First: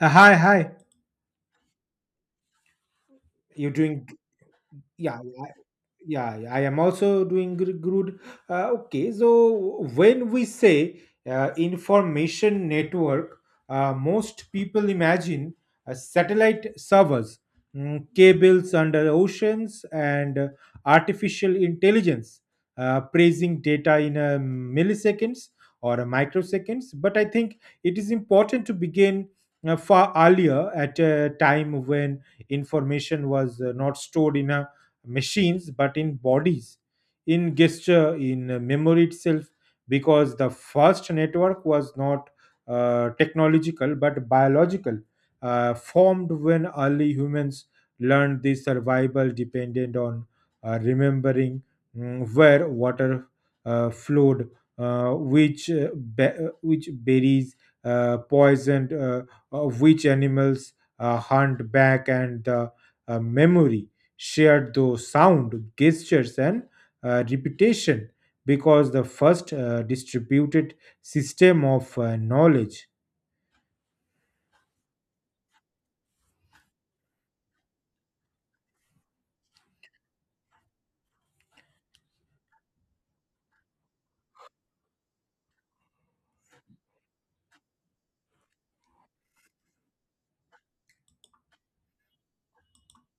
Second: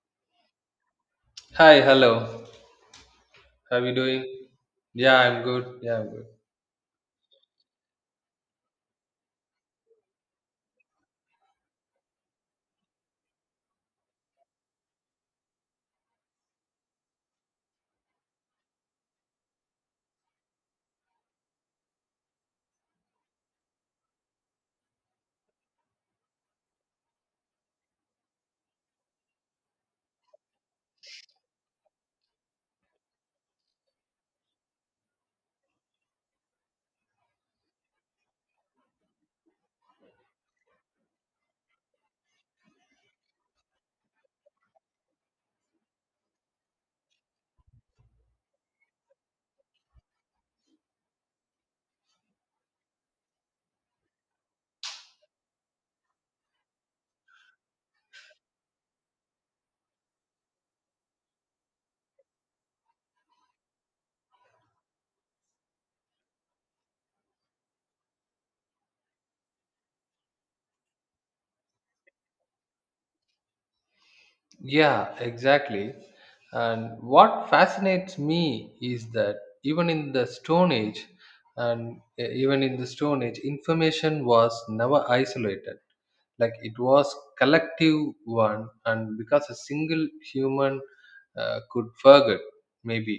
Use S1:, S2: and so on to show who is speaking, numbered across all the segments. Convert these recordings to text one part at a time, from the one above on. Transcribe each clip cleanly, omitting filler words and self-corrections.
S1: Hi, hi.
S2: Hi, hello.
S1: You're
S2: How are you
S1: doing,
S2: doing? Yeah,
S1: yeah,
S2: I'm good. Yeah, I'm good.
S1: yeah, I am also doing good. Okay, so when we say information network, most people imagine satellite servers, cables under oceans, and artificial intelligence praising data in milliseconds or microseconds. But I think it is important to begin far earlier, at a time when information was not stored in a machines but in bodies, in gesture, in memory itself, because the first network was not technological but biological, formed when early humans learned the survival depended on remembering where water flowed, uh, which uh, which berries poisoned, which animals hunt back, and the memory shared through sound, gestures, and repetition, because the first distributed system of knowledge.
S2: Yeah, exactly. And what fascinates me is that even in the Stone Age, and e- even in the Stone Age, information was never isolated. Like it was collective one, and because a single human could forget, maybe,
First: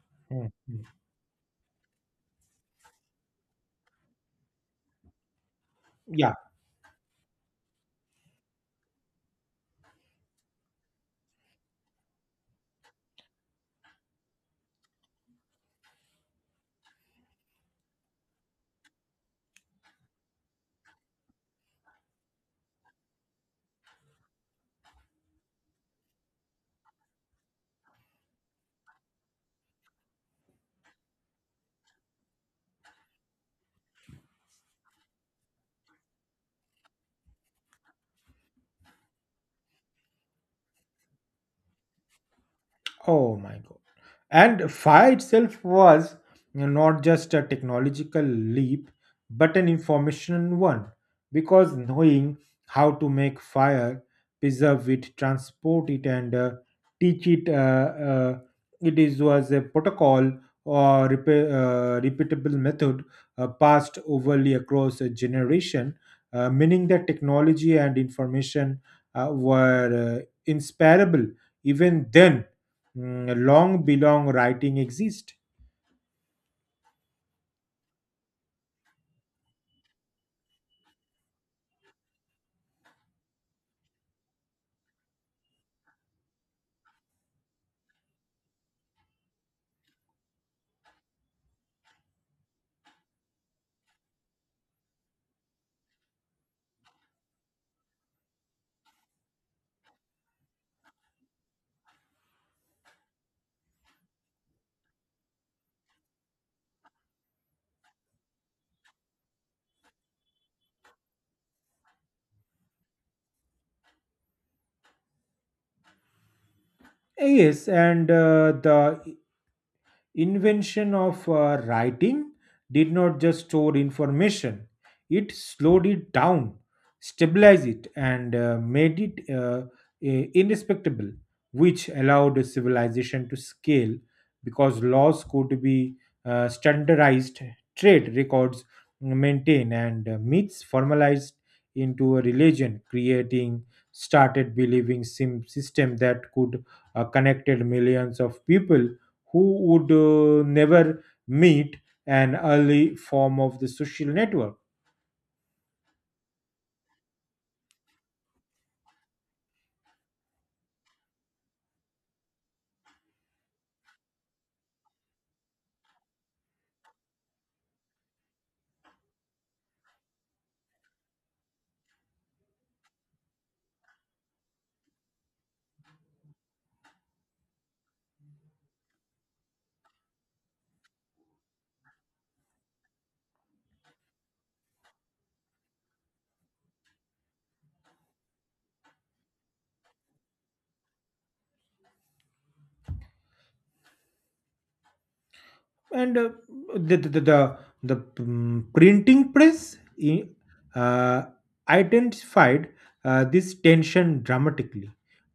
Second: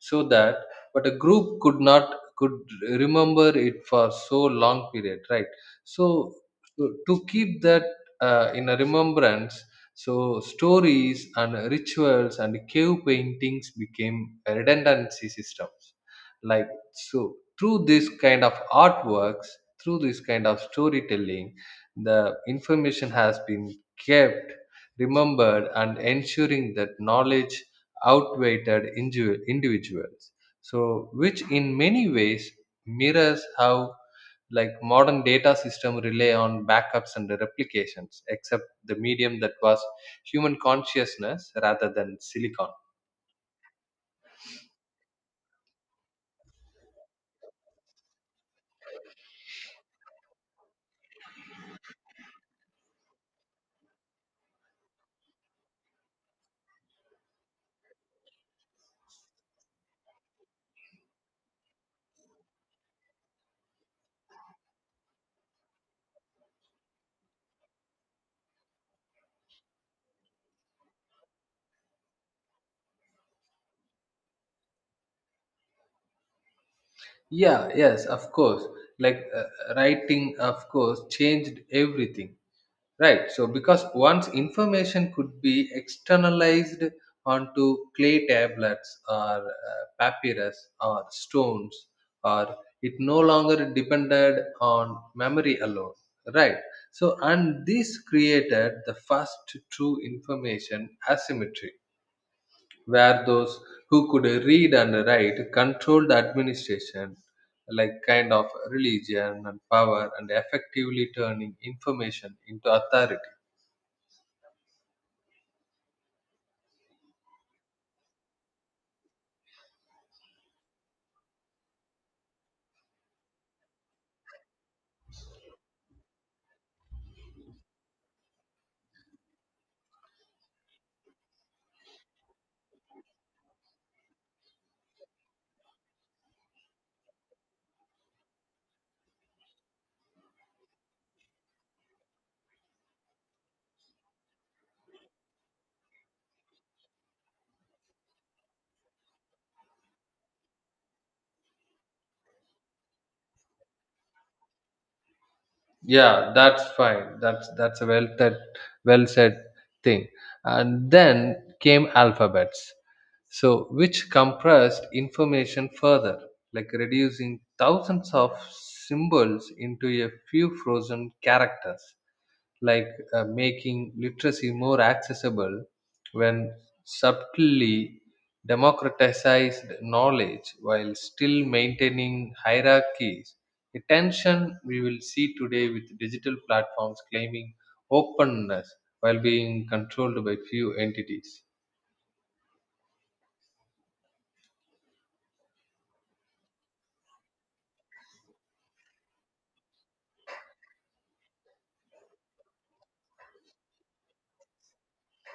S2: so
S1: Mm.
S2: that, but a group could not could remember it for so long period, right? So,
S1: Yeah.
S2: so, to keep that in a remembrance, so stories and rituals and cave paintings became redundancy systems. Like so through this kind of artworks, through this kind of storytelling, the information has been kept, remembered, and ensuring that knowledge outweighed individuals. So which in many ways mirrors how like modern data system rely on backups and replications except the medium that was human consciousness rather than silicon.
S1: Oh my god. And fire itself was not just a technological leap, but an information one. Because knowing how to make fire, preserve it, transport it, and teach it, it is was a protocol or repeatable method passed overly across a generation, meaning that technology and information were inseparable even then, long belong writing exist.
S2: Yeah, yes, of course. Like writing of course changed everything. Right. So because once information could be externalized onto clay tablets or papyrus or stones, or it no longer depended on memory alone. Right. So, and this created the first true information asymmetry, where those who could read and write controlled administration, like kind of religion and power, and effectively turning information into authority.
S1: Yes, and the invention of writing did not just store information, it slowed it down, stabilized it, and made it indestructible, which allowed a civilization to scale, because laws could be standardized, trade records maintained, and myths formalized into a religion, creating started believing system that could connected millions of people who would never meet, an early form of the social network.
S2: Yeah, that's fine. That's a well that well said thing. And then came alphabets, so which compressed information further, like reducing thousands of symbols into a few frozen characters, like making literacy more accessible, when subtly democratized knowledge while still maintaining hierarchies. The tension we will see today with digital platforms claiming openness while being controlled by few entities.
S1: And the the the, the, the, printing press i- uh, identified this tension dramatically,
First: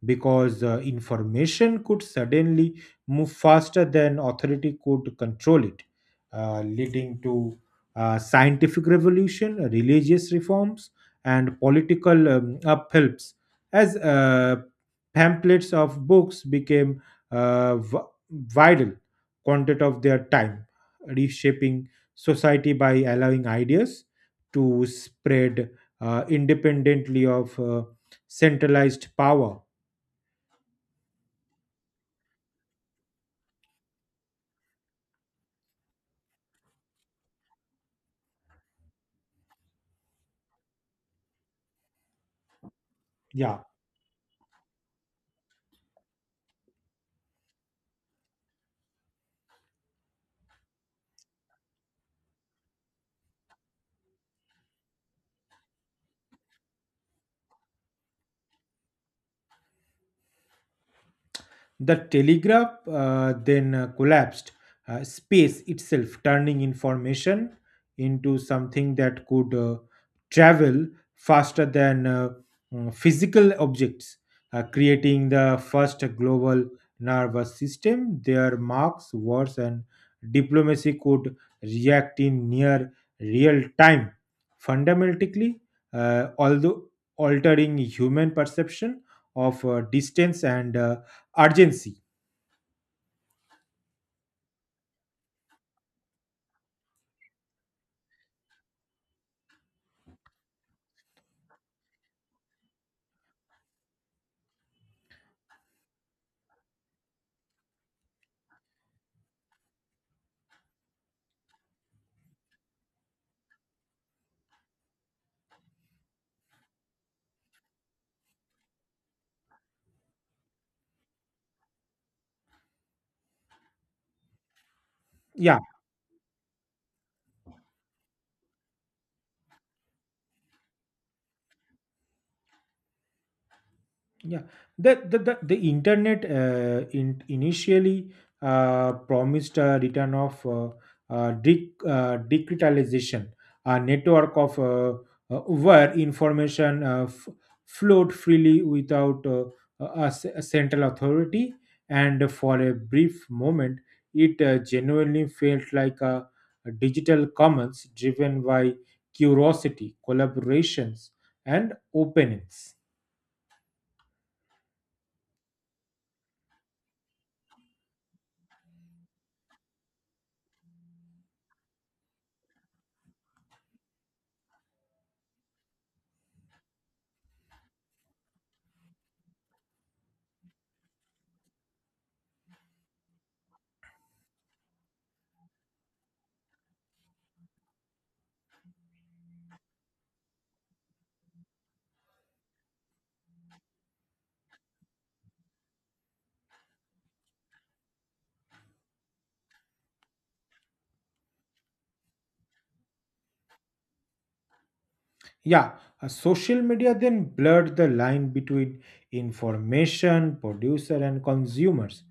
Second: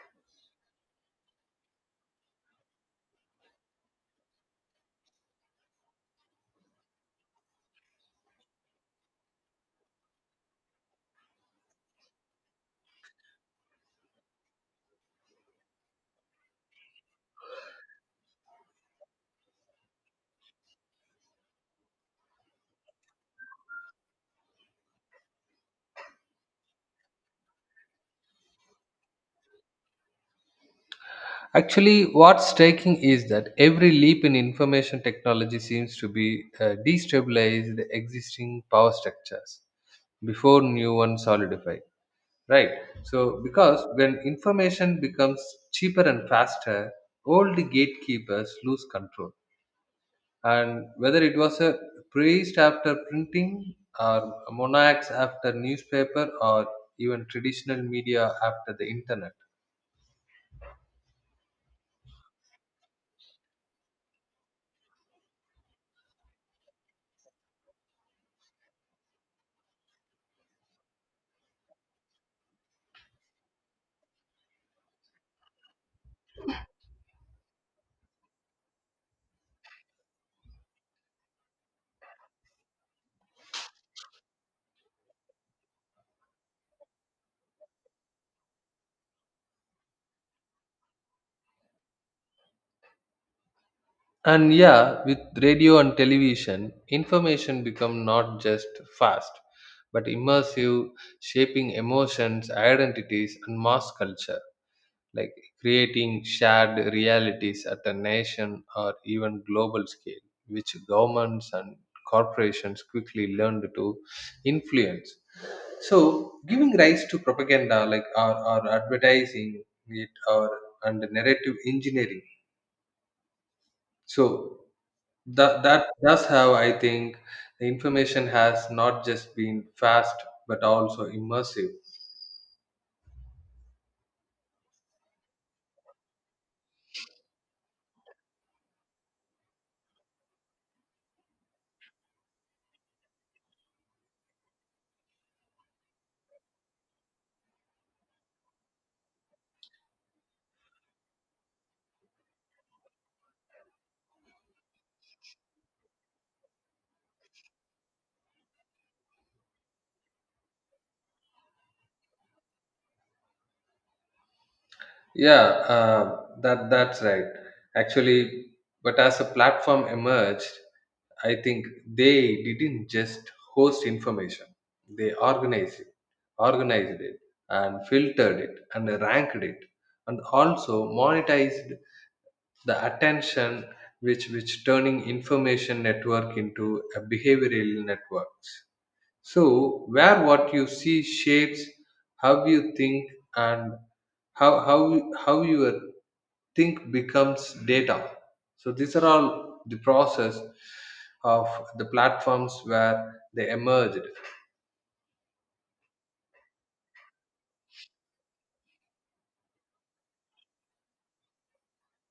S1: because information could suddenly move faster than authority could control it, leading to scientific revolution, religious reforms, and political uphelps, as pamphlets of books became uh, v- vital quantity of their time, reshaping society by allowing ideas to spread independently of centralized power.
S2: Actually, what's striking is that every leap in information technology seems to be destabilized existing power structures before new ones solidify. Right. So
S1: Yeah.
S2: because when information becomes cheaper and faster, all the gatekeepers lose control, and whether it was a priest after printing, or monarchs after newspaper, or even traditional media after the internet.
S1: The telegraph then collapsed space itself, turning information into something that could travel faster than physical objects, creating the first global nervous system. Their marks, wars, and diplomacy could react in near real time. Fundamentally, although altering human perception of distance and urgency.
S2: And yeah, with radio and television, information become not just fast but immersive, shaping emotions identities and mass culture, like creating shared realities at a nation or even global scale, which governments and corporations quickly learned to influence. So, giving rise to propaganda, like or advertising it, or and narrative engineering. So
S1: yeah
S2: that does how I think, the information has not just been fast but also immersive.
S1: yeah The the, internet, initially promised a return of digitalization, a network of where information flowed freely without a central authority, and for a brief moment it genuinely felt like a digital commons driven by curiosity, collaborations, and openness.
S2: Yeah, that's right. Actually, but as a platform emerged, I think they didn't just host information; they organized it, and filtered it, and ranked it, and also monetized the attention, which turning information network into a behavioral networks. So, where what you see shapes how you think, and how your think becomes data. So, these are all the process of the platforms where they emerged.
S1: Yeah, Social media then blurred the line between information producer and consumers,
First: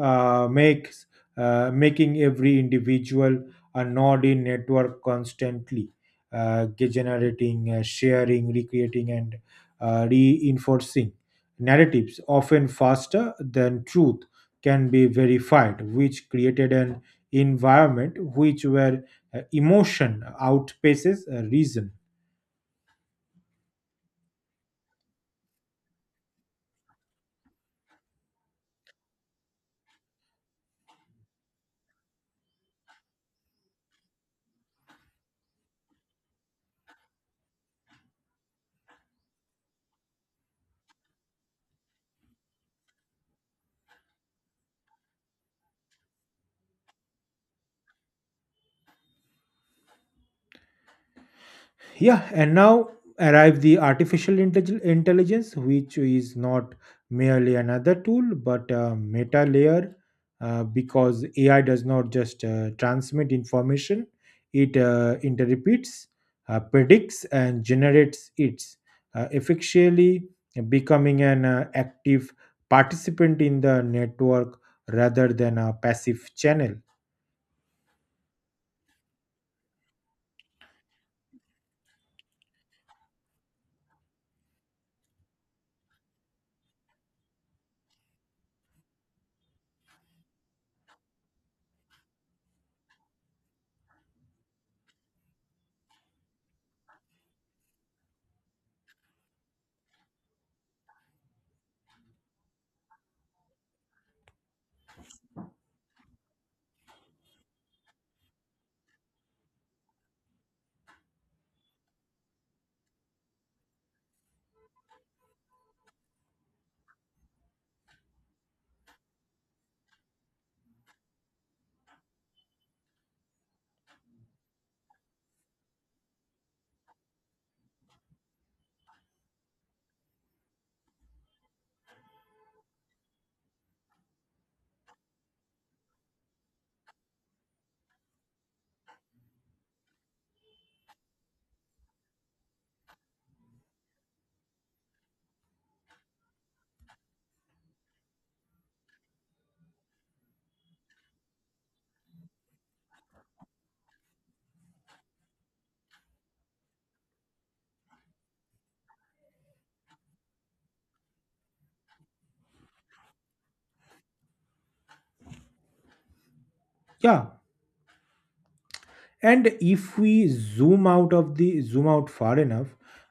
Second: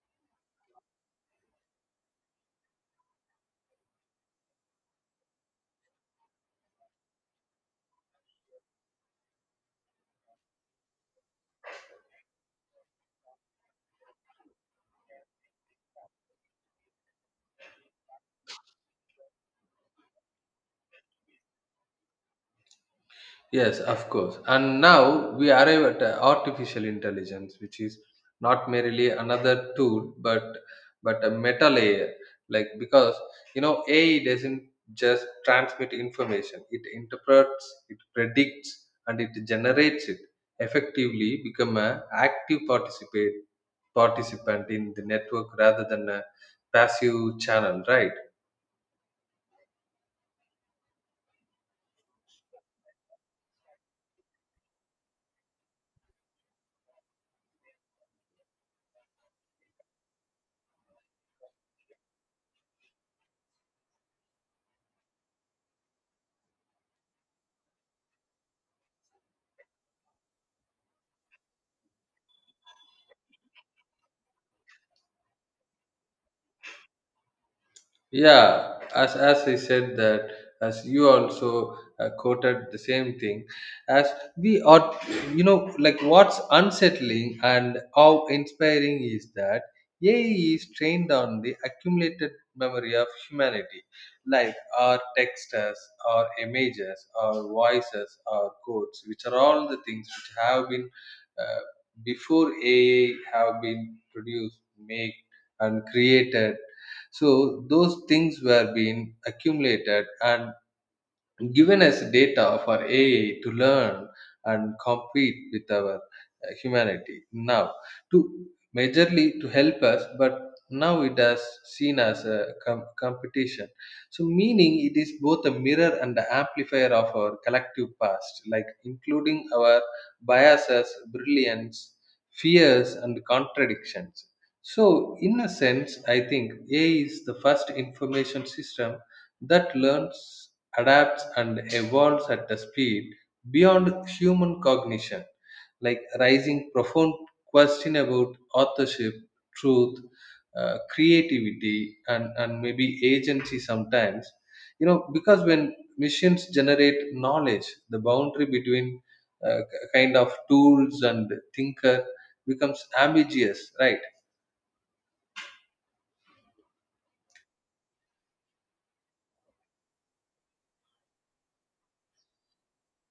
S1: makes making every individual a node in network, constantly generating, sharing, recreating, and reinforcing narratives often faster than truth can be verified, which created an environment which where emotion outpaces reason.
S2: Yes, of course. And now we arrive at artificial intelligence, which is not merely another tool, but a meta layer. Like because AI doesn't just transmit information; it interprets, it predicts, and it generates it. Effectively, become a active participate participant in the network rather than a passive channel, right?
S1: Yeah, and now arrive the artificial intelligence, which is not merely another tool but a meta layer, because AI does not just transmit information, it interprets, predicts, and generates its, effectively becoming an active participant in the network rather than a passive channel.
S2: Yeah, as I said that, as you also quoted the same thing. As we are, like what's unsettling and how inspiring is that AI is trained on the accumulated memory of humanity, like our texts, our images, our voices, our codes, which are all the things which have been, uh, before AI, have been produced, made, and created. So those things were being accumulated and given us data for AI to learn and compete with our humanity now, to majorly to help us, but now it has seen as a competition. So meaning it is both a mirror and the amplifier of our collective past, like including our biases, brilliance, fears, and contradictions. So in a sense, I think AI is the first information system that learns, adapts, and evolves at a speed beyond human cognition, like raising profound question about authorship, truth, creativity, and maybe agency sometimes. Because when machines generate knowledge, the boundary between uh, k- kind of tools and thinker becomes ambiguous, right?
S1: Yeah, and if we zoom out of the zoom out far enough,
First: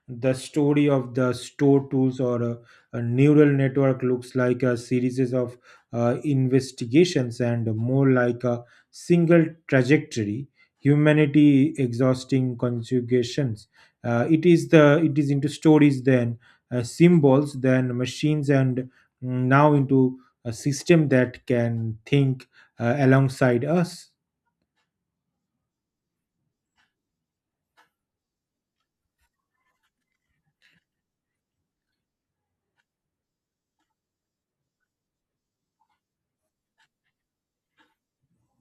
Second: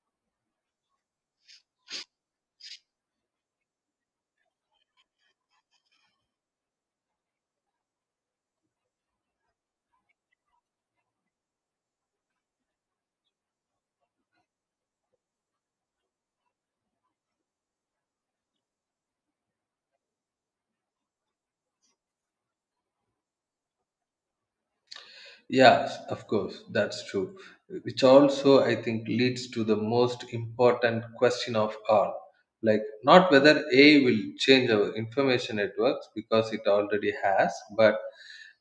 S1: the story of the store tools or a neural network looks like a series of investigations, and more like a single trajectory, humanity exhausting conjugations. It is the it is into stories, then symbols, then machines, and now into a system that can think alongside us.
S2: Yes, of course, that's true. Which also, I think, leads to the most important question of all. Like, not whether AI will change our information networks because it already has, but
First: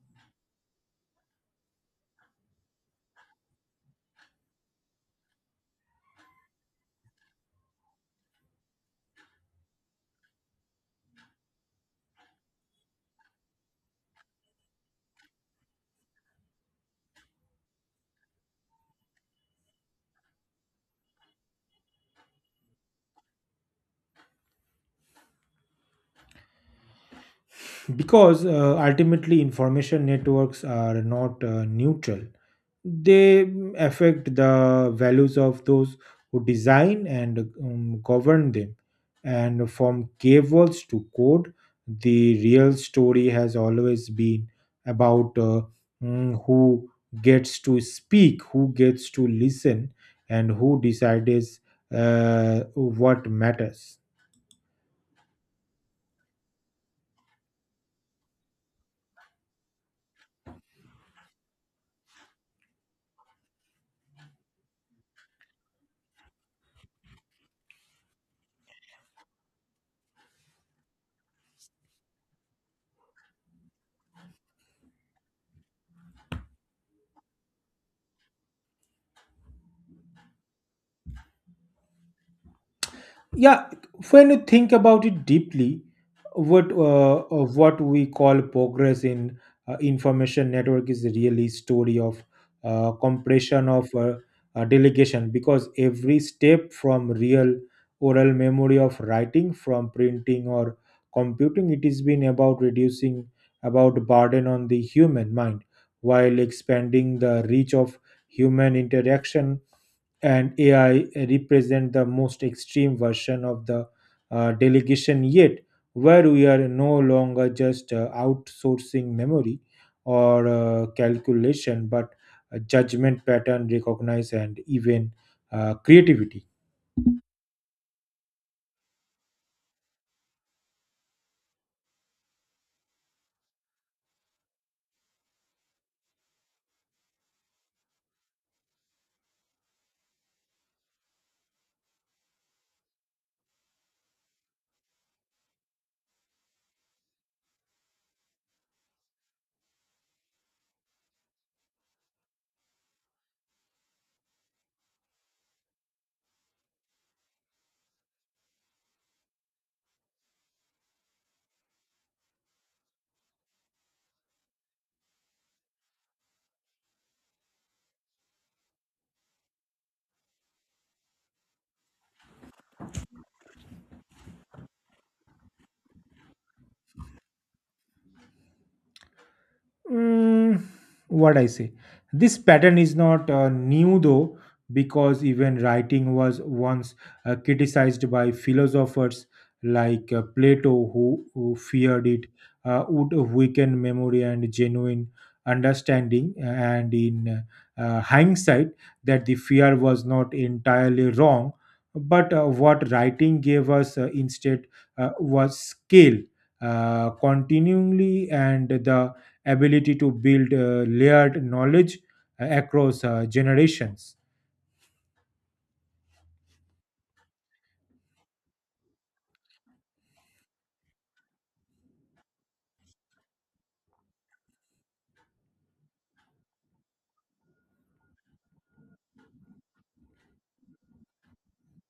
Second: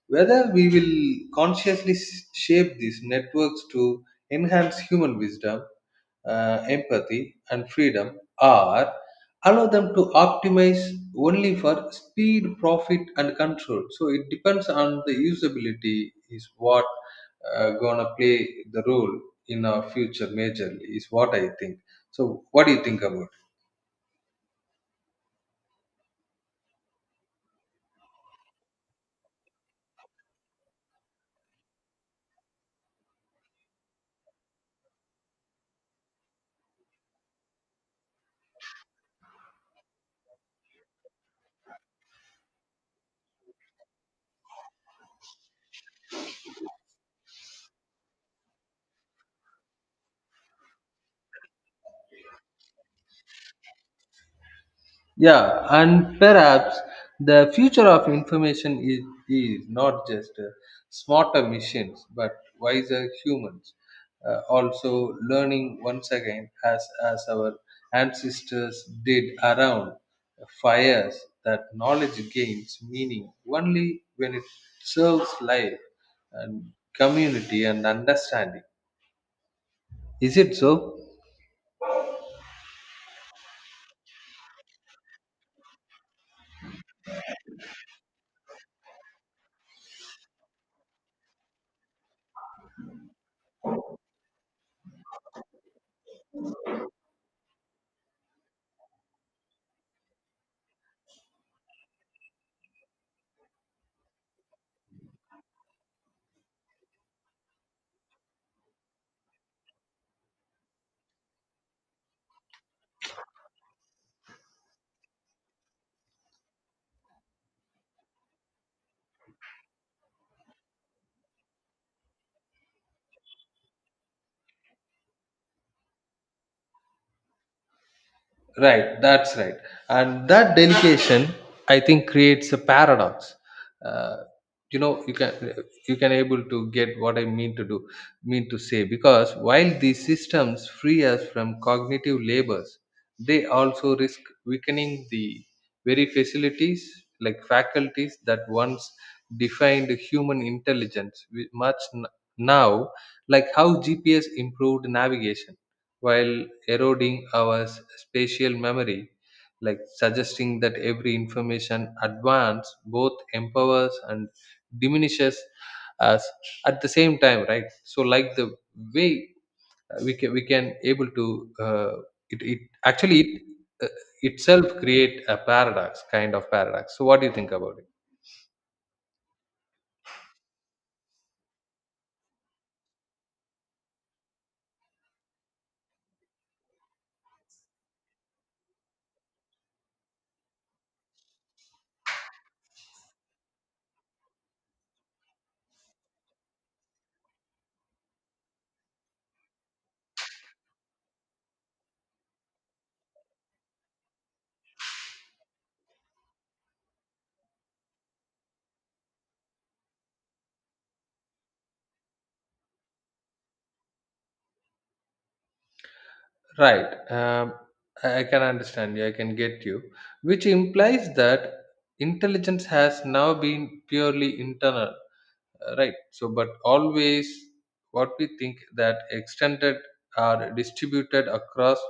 S2: whether we will consciously shape these networks to enhance human wisdom, empathy, and freedom, or allow them to optimize only for speed profit and control. So it depends on the usability is what gonna play the role in our future majorly is what I think. So what do you think about?
S1: Because ultimately information networks are not neutral, they affect the values of those who design and govern them, and from cables to code the real story has always been about who gets to speak, who gets to listen, and who decides what matters.
S2: Yeah, and perhaps the future of information is not just smarter machines but wiser humans. Also, learning once again, as our ancestors did around fires, that knowledge gains meaning only when it serves life and community and understanding. Is it so?
S1: Yeah, when you think about it deeply, what we call progress in information network is really story of compression, of delegation, because every step from real oral memory of writing, from printing or computing, it has been about reducing about burden on the human mind while expanding the reach of human interaction. And AI represent the most extreme version of the delegation yet, where we are no longer just outsourcing memory or calculation, but a judgment, pattern recognize, and even creativity.
S2: Right, that's right. And that delegation, I think, creates a paradox. uh, you know you can able to get what I mean to do, mean to say, because while these systems free us from cognitive labors, they also risk weakening the very facilities, like faculties that once defined human intelligence with much now, like how GPS improved navigation while eroding our spatial memory, like suggesting that every information advance both empowers and diminishes us at the same time, right? So, like the way we can able to, it actually it, uh, itself create a paradox kind of paradox. So what do you think about it?
S1: Mm, what I say, this pattern is not new though, because even writing was once criticized by philosophers like Plato, who feared it would weaken memory and genuine understanding. And in hindsight, that the fear was not entirely wrong, but what writing gave us instead was scale. Continually, and the ability to build layered knowledge across generations.
S2: Right. I can understand you, I can get you, which implies that intelligence has now been purely internal. Right. So but always what we think that extended are distributed across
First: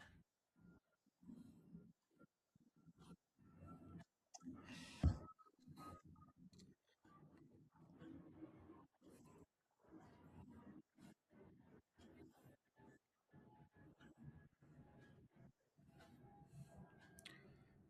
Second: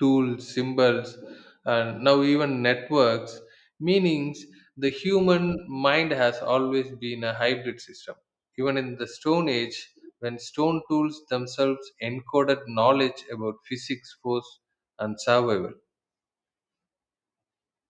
S2: tools symbols and now even networks meanings. The human mind has always been a hybrid system, even in the Stone Age, when stone tools themselves encoded knowledge about physics force and survival.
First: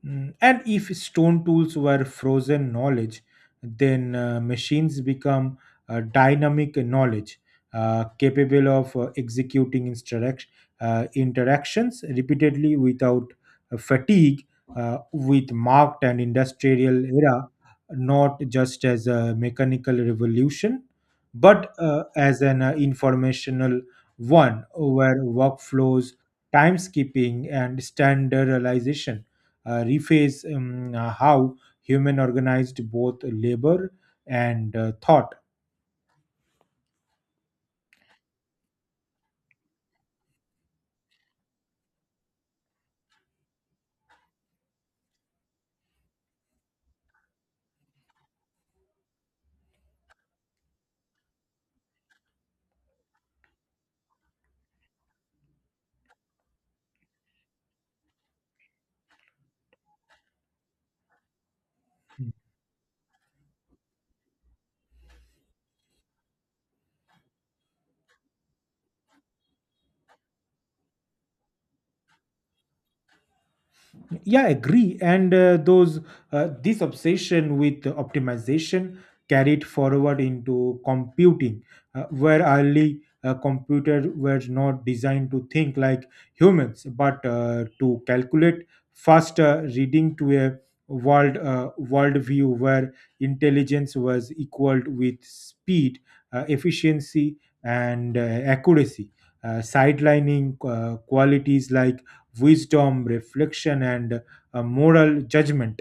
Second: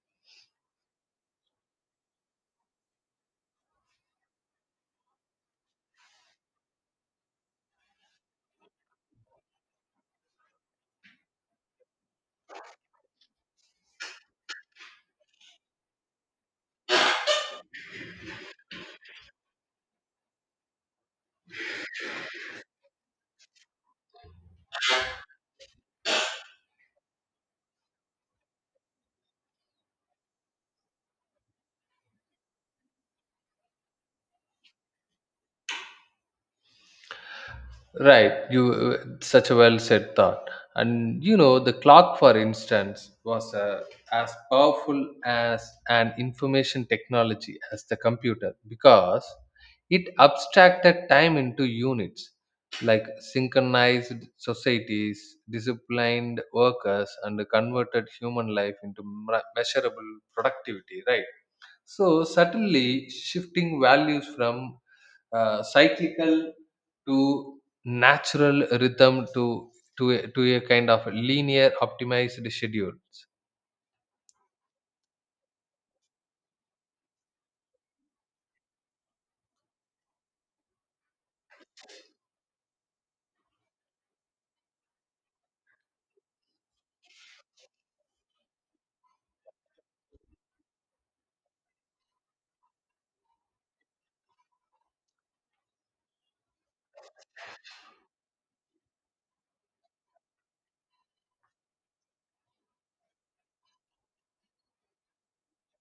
S1: And if stone tools were frozen knowledge, then machines become dynamic knowledge, capable of executing interactions repeatedly without fatigue, with marked and industrial era, not just as a mechanical revolution, but as an informational one, where workflows, timekeeping, and standardization rephrase how human organized both labor and thought.
S2: Right, you such a well said thought. And the clock, for instance, was as powerful as an information technology as the computer, because it abstracted time into units, like synchronized societies, disciplined workers, and converted human life into measurable productivity. Right. So suddenly shifting values from cyclical to natural rhythm, to a kind of linear optimized schedule.
S1: Yeah, agree, and those this obsession with optimization carried forward into computing, where early computers were not designed to think like humans but to calculate faster, reading to a world world view where intelligence was equaled with speed, efficiency, and accuracy, sidelining qualities like wisdom, reflection, and moral judgment.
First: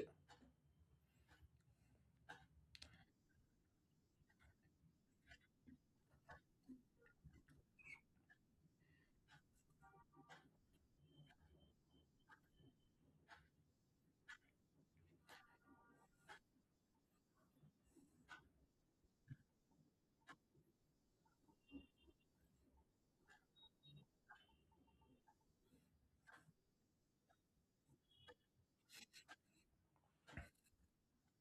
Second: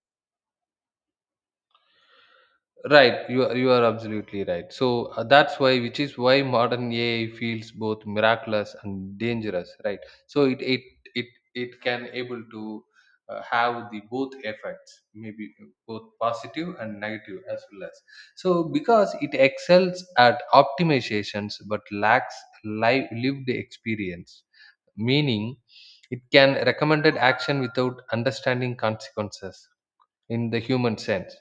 S2: Right, you are absolutely right. So that's why, which is why modern AI feels both miraculous and dangerous, right? So it it can able to have the both effects, maybe both positive and negative as well as. So because it excels at optimizations but lacks lived experience, meaning it can recommended action without understanding consequences in the human sense,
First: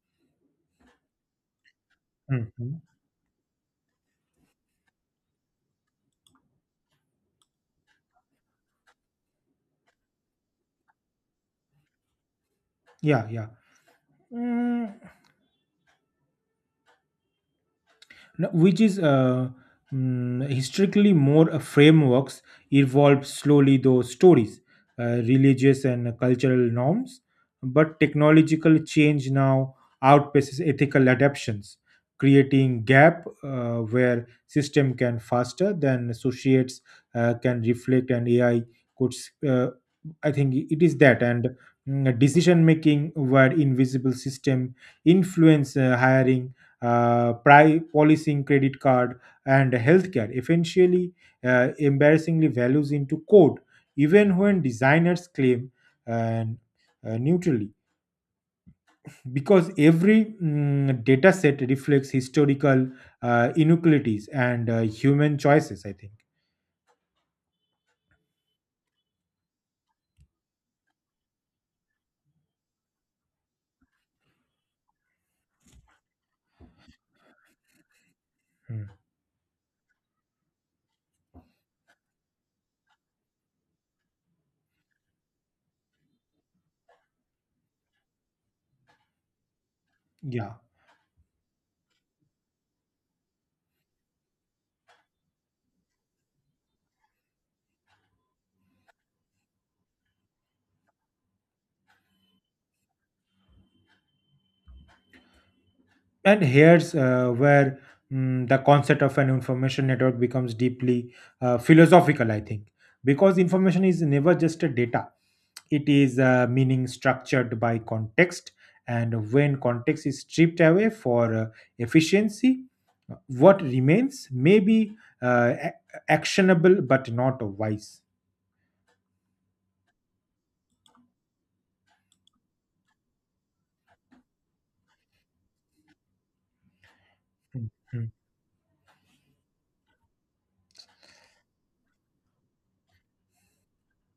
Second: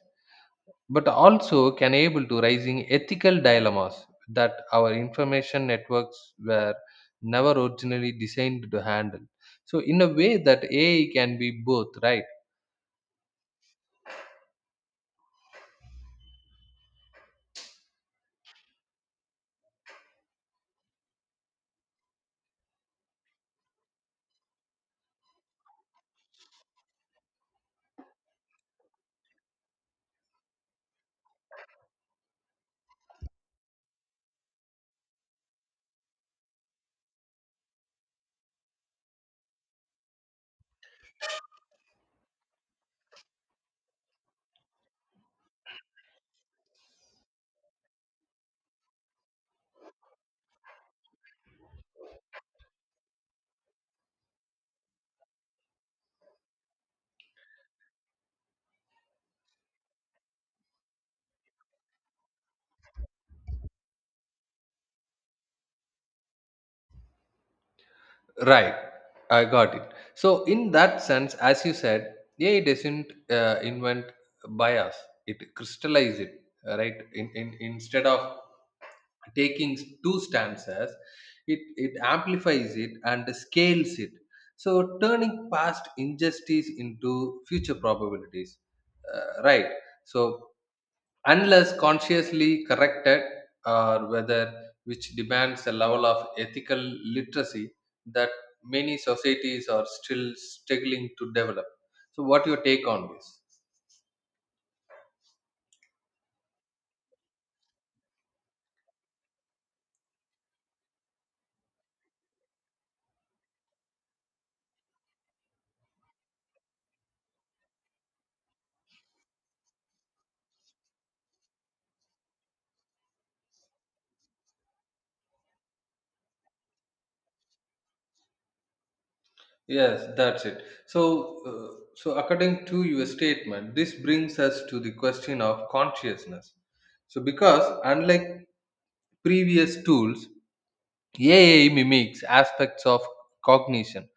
S2: but also can able to
S1: Mhm.
S2: raising ethical dilemmas that our information networks were never originally designed to handle. So in a way that AI can be both right.
S1: Yeah, yeah. Mm, No, which is historically more frameworks evolved slowly, those stories religious and cultural norms, but technological change now outpaces ethical adaptations, creating gap where system can faster than associates can reflect. And AI could I think it is that, and decision making where invisible system influence hiring, policing, credit card, and healthcare, eventually embarrassingly values into code, even when designers claim uh, neutrally, because every data set reflects historical inequalities and human choices, I think.
S2: Right, I got it. So, in that sense, as you said, AI doesn't invent bias; it crystallizes it. Right, in instead of
S1: Mm.
S2: taking two stances, it amplifies it and scales it. So, turning past injustice into future probabilities. Right. So
S1: Yeah,
S2: unless consciously corrected, or whether, which demands a level of ethical literacy that many societies are still struggling to develop. So what your take on this?
S1: and here's where the concept of an information network becomes deeply philosophical, I think, because information is never just a data, it is meaning structured by context, and when context is stripped away for efficiency, what remains may be uh, a- actionable but not wise.
S2: Yes, that's it. So according to your statement, this brings us to the question of consciousness. So because
S1: Mhm.
S2: unlike previous tools, AI mimics aspects of cognition.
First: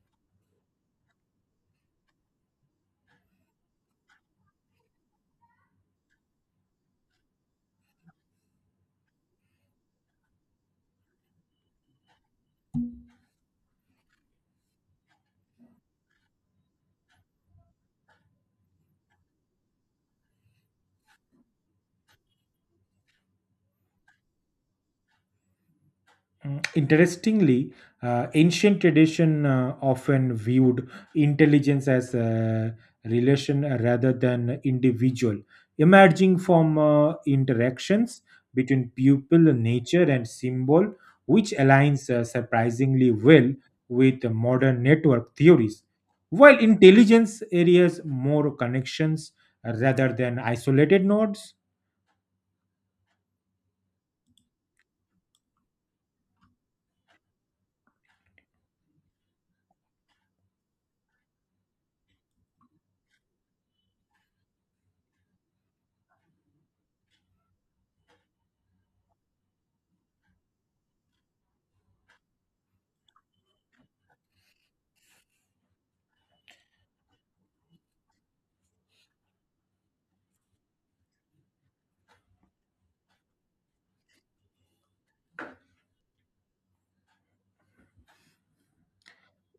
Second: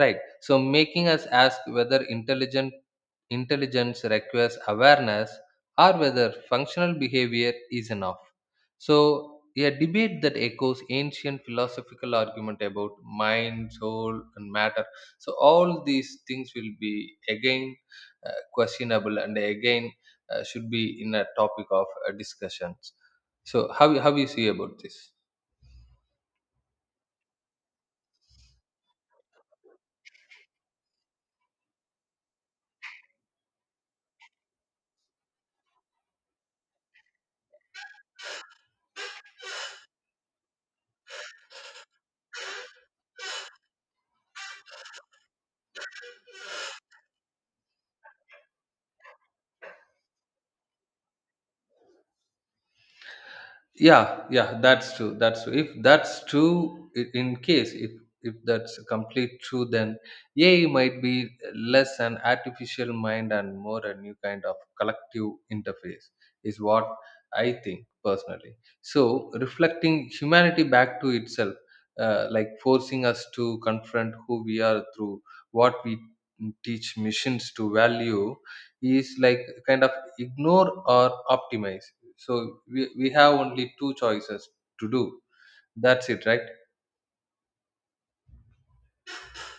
S2: Right. So making us ask whether intelligent intelligence requires awareness, or whether functional behavior is enough. So a debate that echoes ancient philosophical argument about mind, soul, and matter. So all these things will be again questionable, and again should be in a topic of discussions. So how you see about this?
S1: Interestingly, ancient tradition often viewed intelligence as a relation rather than individual, emerging from interactions between pupil, nature, and symbol, which aligns surprisingly well with modern network theories. While intelligence areas more connections rather than isolated nodes.
S2: Yeah, yeah, that's true, that's true. If that's true, in case if that's complete true, then AI might be less an artificial mind and more a new kind of collective interface, is what I think personally. So reflecting humanity back to itself, like forcing us to confront who we are through what we teach machines to value, is like kind of ignore or optimize. So we have only two choices to do, that's it, right?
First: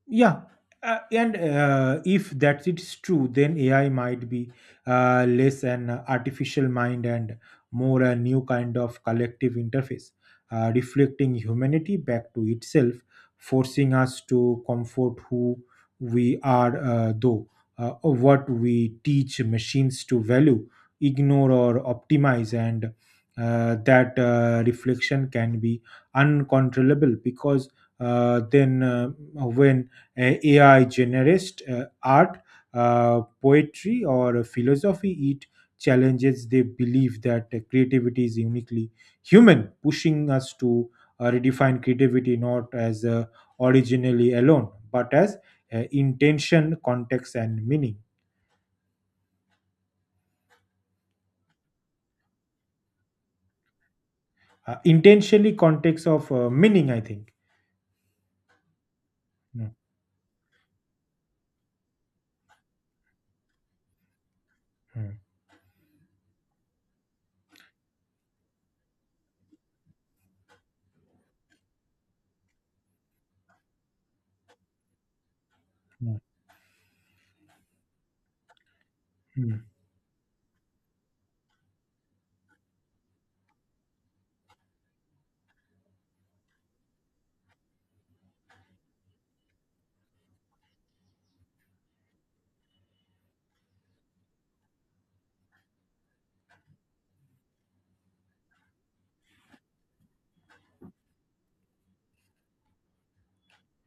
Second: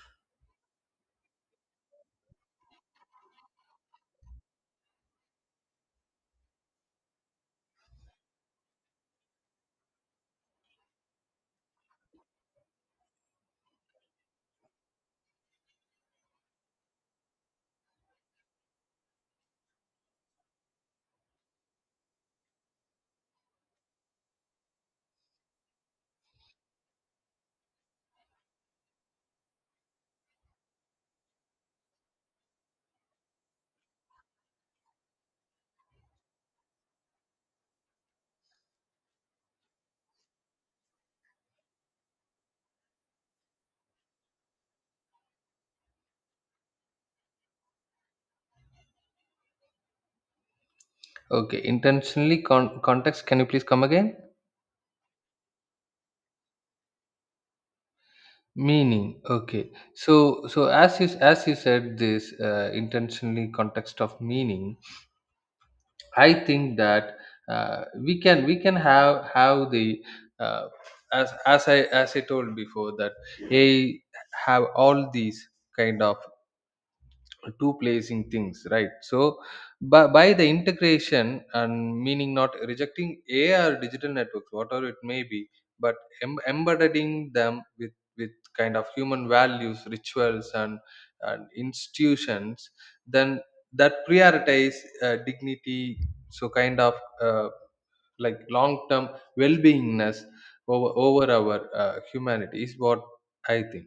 S1: Yeah, and if that it's true, then AI might be less an artificial mind and more a new kind of collective interface, reflecting humanity back to itself, forcing us to comfort who we are, though what we teach machines to value, ignore or optimize, and that reflection can be uncontrollable, because then when AI generates art, poetry, or philosophy, it challenges the belief that creativity is uniquely human, pushing us to redefine creativity not as originally alone, but as intention, context, and meaning.
S2: Okay, intentionally context, can you please come again?
S1: Intentionally, context of meaning, I think.
S2: Meaning,
S1: Mm,
S2: okay. So as you said this, intentionally context of meaning,
S1: mm,
S2: I think that we can have the, uh, as I told before, that AI have all these kind of
S1: mm,
S2: two placing things, right? So
S1: mm.
S2: by the integration and meaning, not rejecting AI or digital networks whatever it may be, but embedding them with kind of human values rituals and institutions, then that prioritize dignity, so kind of uh, like long term well beingness over our humanity is what I think.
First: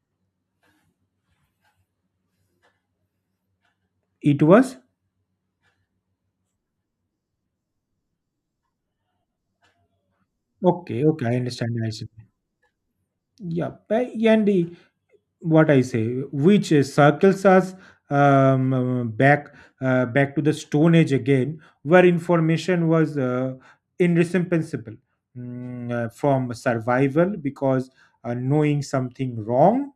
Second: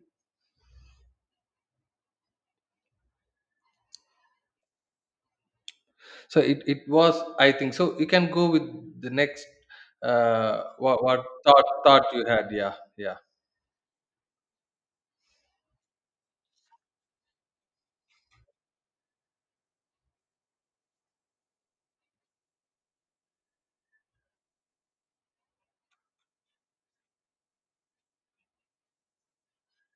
S1: It was
S2: So it was, I think. So you can go with the next, what,
S1: okay.
S2: what
S1: Okay, I
S2: thought
S1: understand. I
S2: thought
S1: see.
S2: you had. Yeah, yeah,
S1: Yeah, and what I say, which circles us um, uh, back back to the Stone Age again, where information was indispensable from survival, because knowing something wrong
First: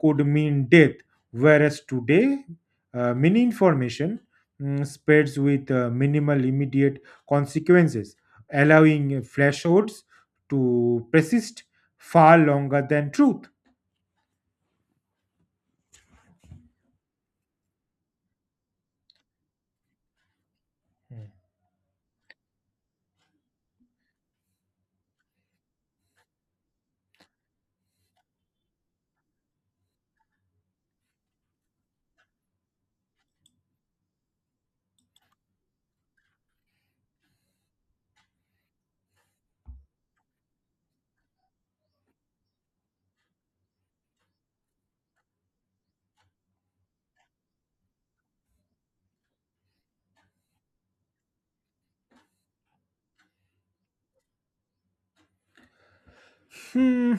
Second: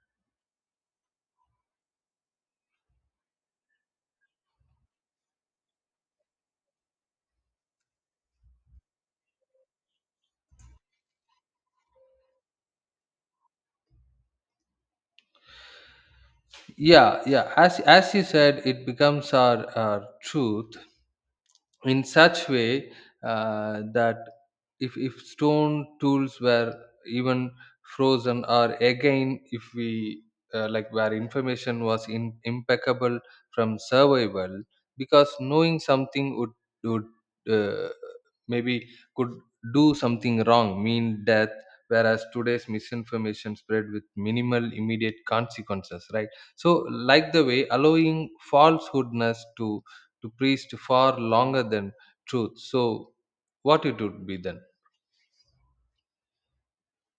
S1: could mean death, whereas today, many information spreads with minimal immediate consequences, allowing falsehoods to persist far longer than truth.
S2: yeah, yeah. As you said, it becomes our truth, in such way that if stone tools were even frozen, or again if we like where information was impeccable from survival, because knowing something would uh, maybe, could do something wrong mean death, whereas today's misinformation spread with minimal immediate consequences, right? So like the way allowing falsehoodness to priest far longer than truth, so what it would be then?
S1: Hmm.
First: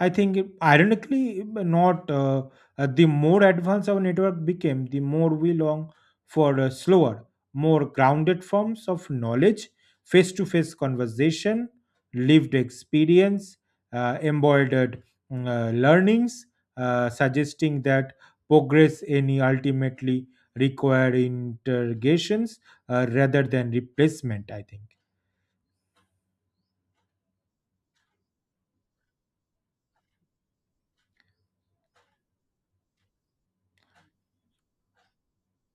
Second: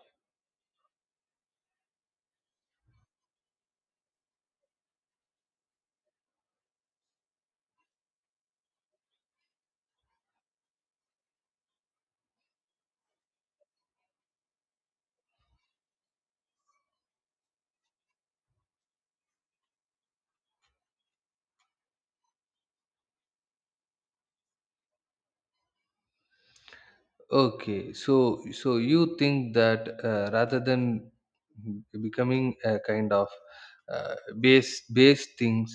S1: I think, ironically, not the more advanced our network became, the more we long for slower, more grounded forms of knowledge, face to face conversation, lived experience, embroidered learnings, suggesting that progress any ultimately require interrogations rather than replacement, I think.
S2: Okay, so you think that, rather than becoming a kind of uh, base base things,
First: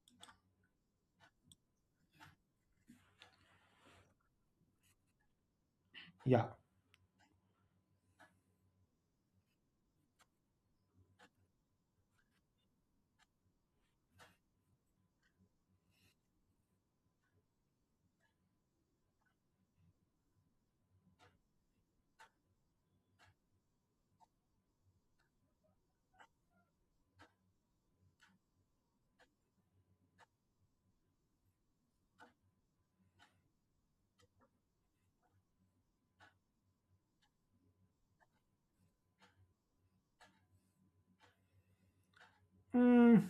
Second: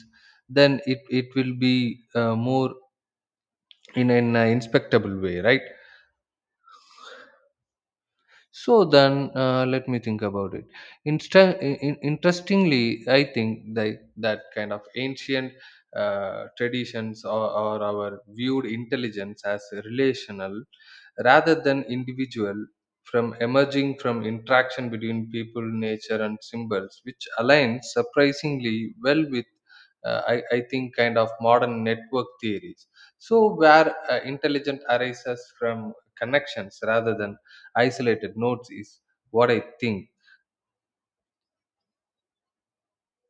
S2: then it will be more in an inspectable way, right?
S1: Yeah.
S2: So then, let me think about it. Interestingly, I think that kind of ancient traditions, or our viewed intelligence as relational rather than individual, from emerging from interaction between people, nature, and symbols, which aligns surprisingly well with I think kind of modern network theories, so where intelligence arises from connections rather than isolated notes, is what I think.
S1: Mm,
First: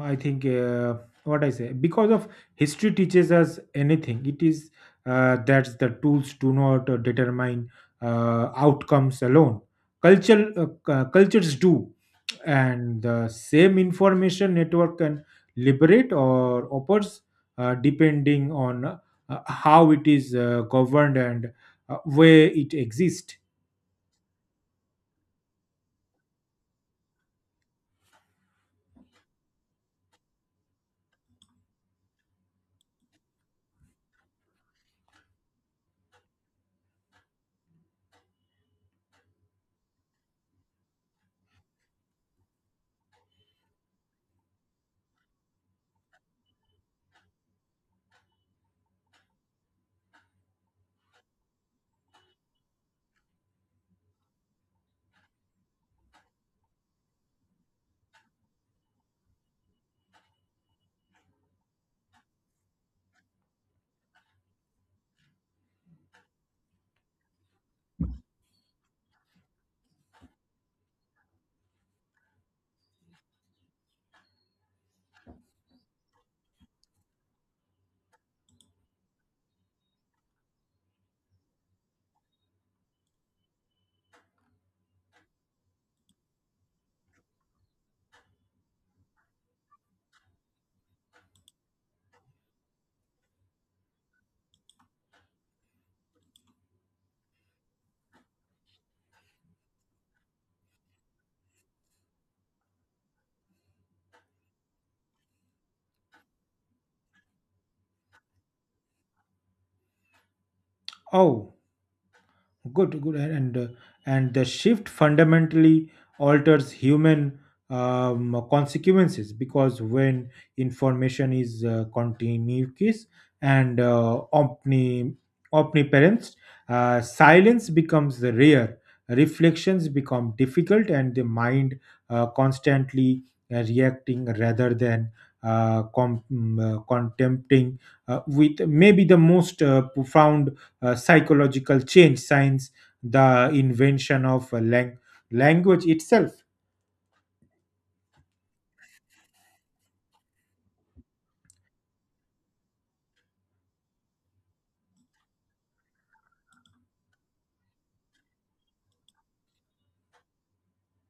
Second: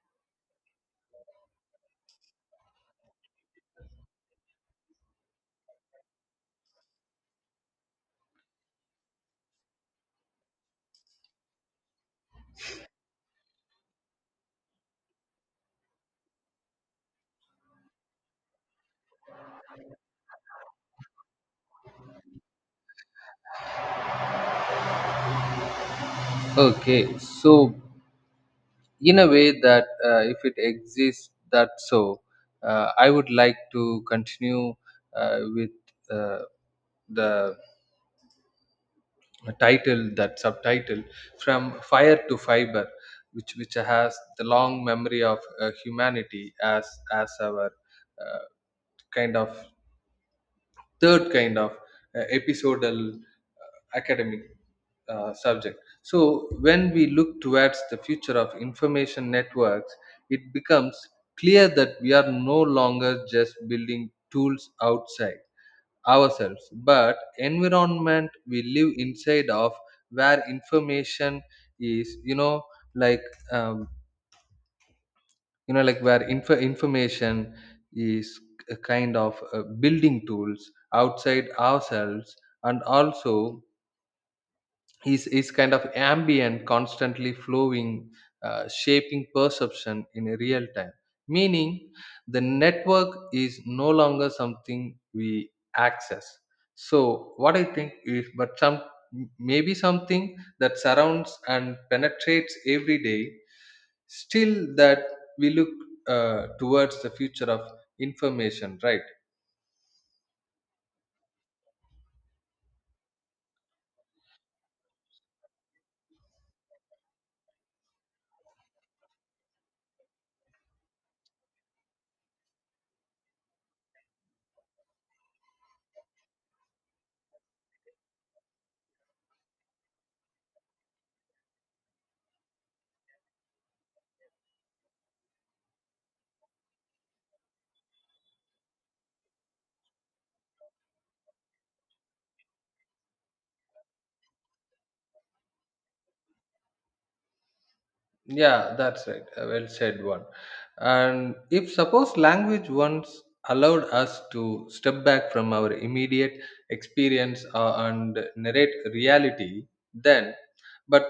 S1: I think what I say, because of history teaches us anything, it is that the tools do not determine outcomes alone. Culture, cultures do, and the same information network can liberate or oppose depending on how it is governed and where it exists.
S2: Okay, so in a way that if it exists, that, so I would like to continue with uh, the title, that subtitle, from fire to fiber, which has the long memory of humanity as our uh, kind of third kind of episodal academic subject. So, when we look towards the future of information networks, it becomes clear that we are no longer just building tools outside ourselves, but environment we live inside of, where information is, like um, where information is a kind of building tools outside ourselves, and also is kind of ambient constantly flowing, shaping perception in a real time, meaning the network is no longer something we access. So what I think is, but some maybe something that surrounds and penetrates every day still that we look towards the future of information, right?
S1: Oh, good, good, and the shift fundamentally alters human consequences, because when information is continuous and omniparent, silence becomes rare, reflections become difficult, and the mind constantly reacting rather than contempting, with maybe the most profound psychological change science, the invention of language itself.
S2: Yeah, that's right. A well said one. And if suppose language once allowed us to step back from our immediate experience, and narrate reality, then but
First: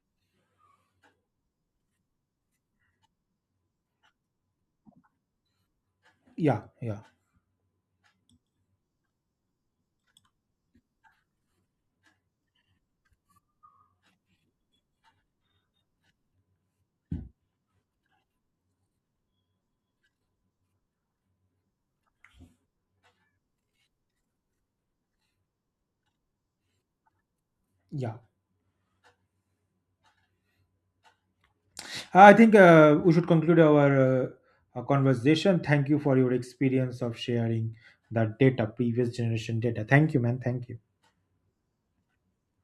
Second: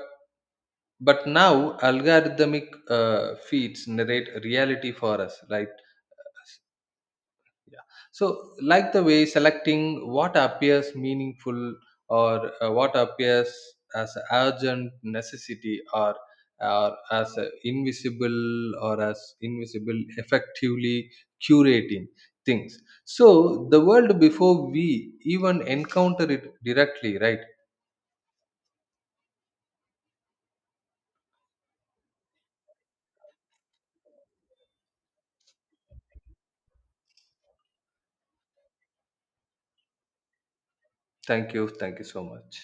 S2: but now algorithmic feeds narrate reality for us, right?
S1: yeah yeah
S2: So, like the way selecting what appears meaningful, or what appears as a urgent necessity, or as a invisible, or as invisible, effectively curating things. So, the world before we even encounter it directly, right?
S1: yeah Uh, I think we should conclude our conversation. Thank you for your experience of sharing the data, previous generation data. Thank you, man. Thank you.
S2: Thank you. Thank you so much.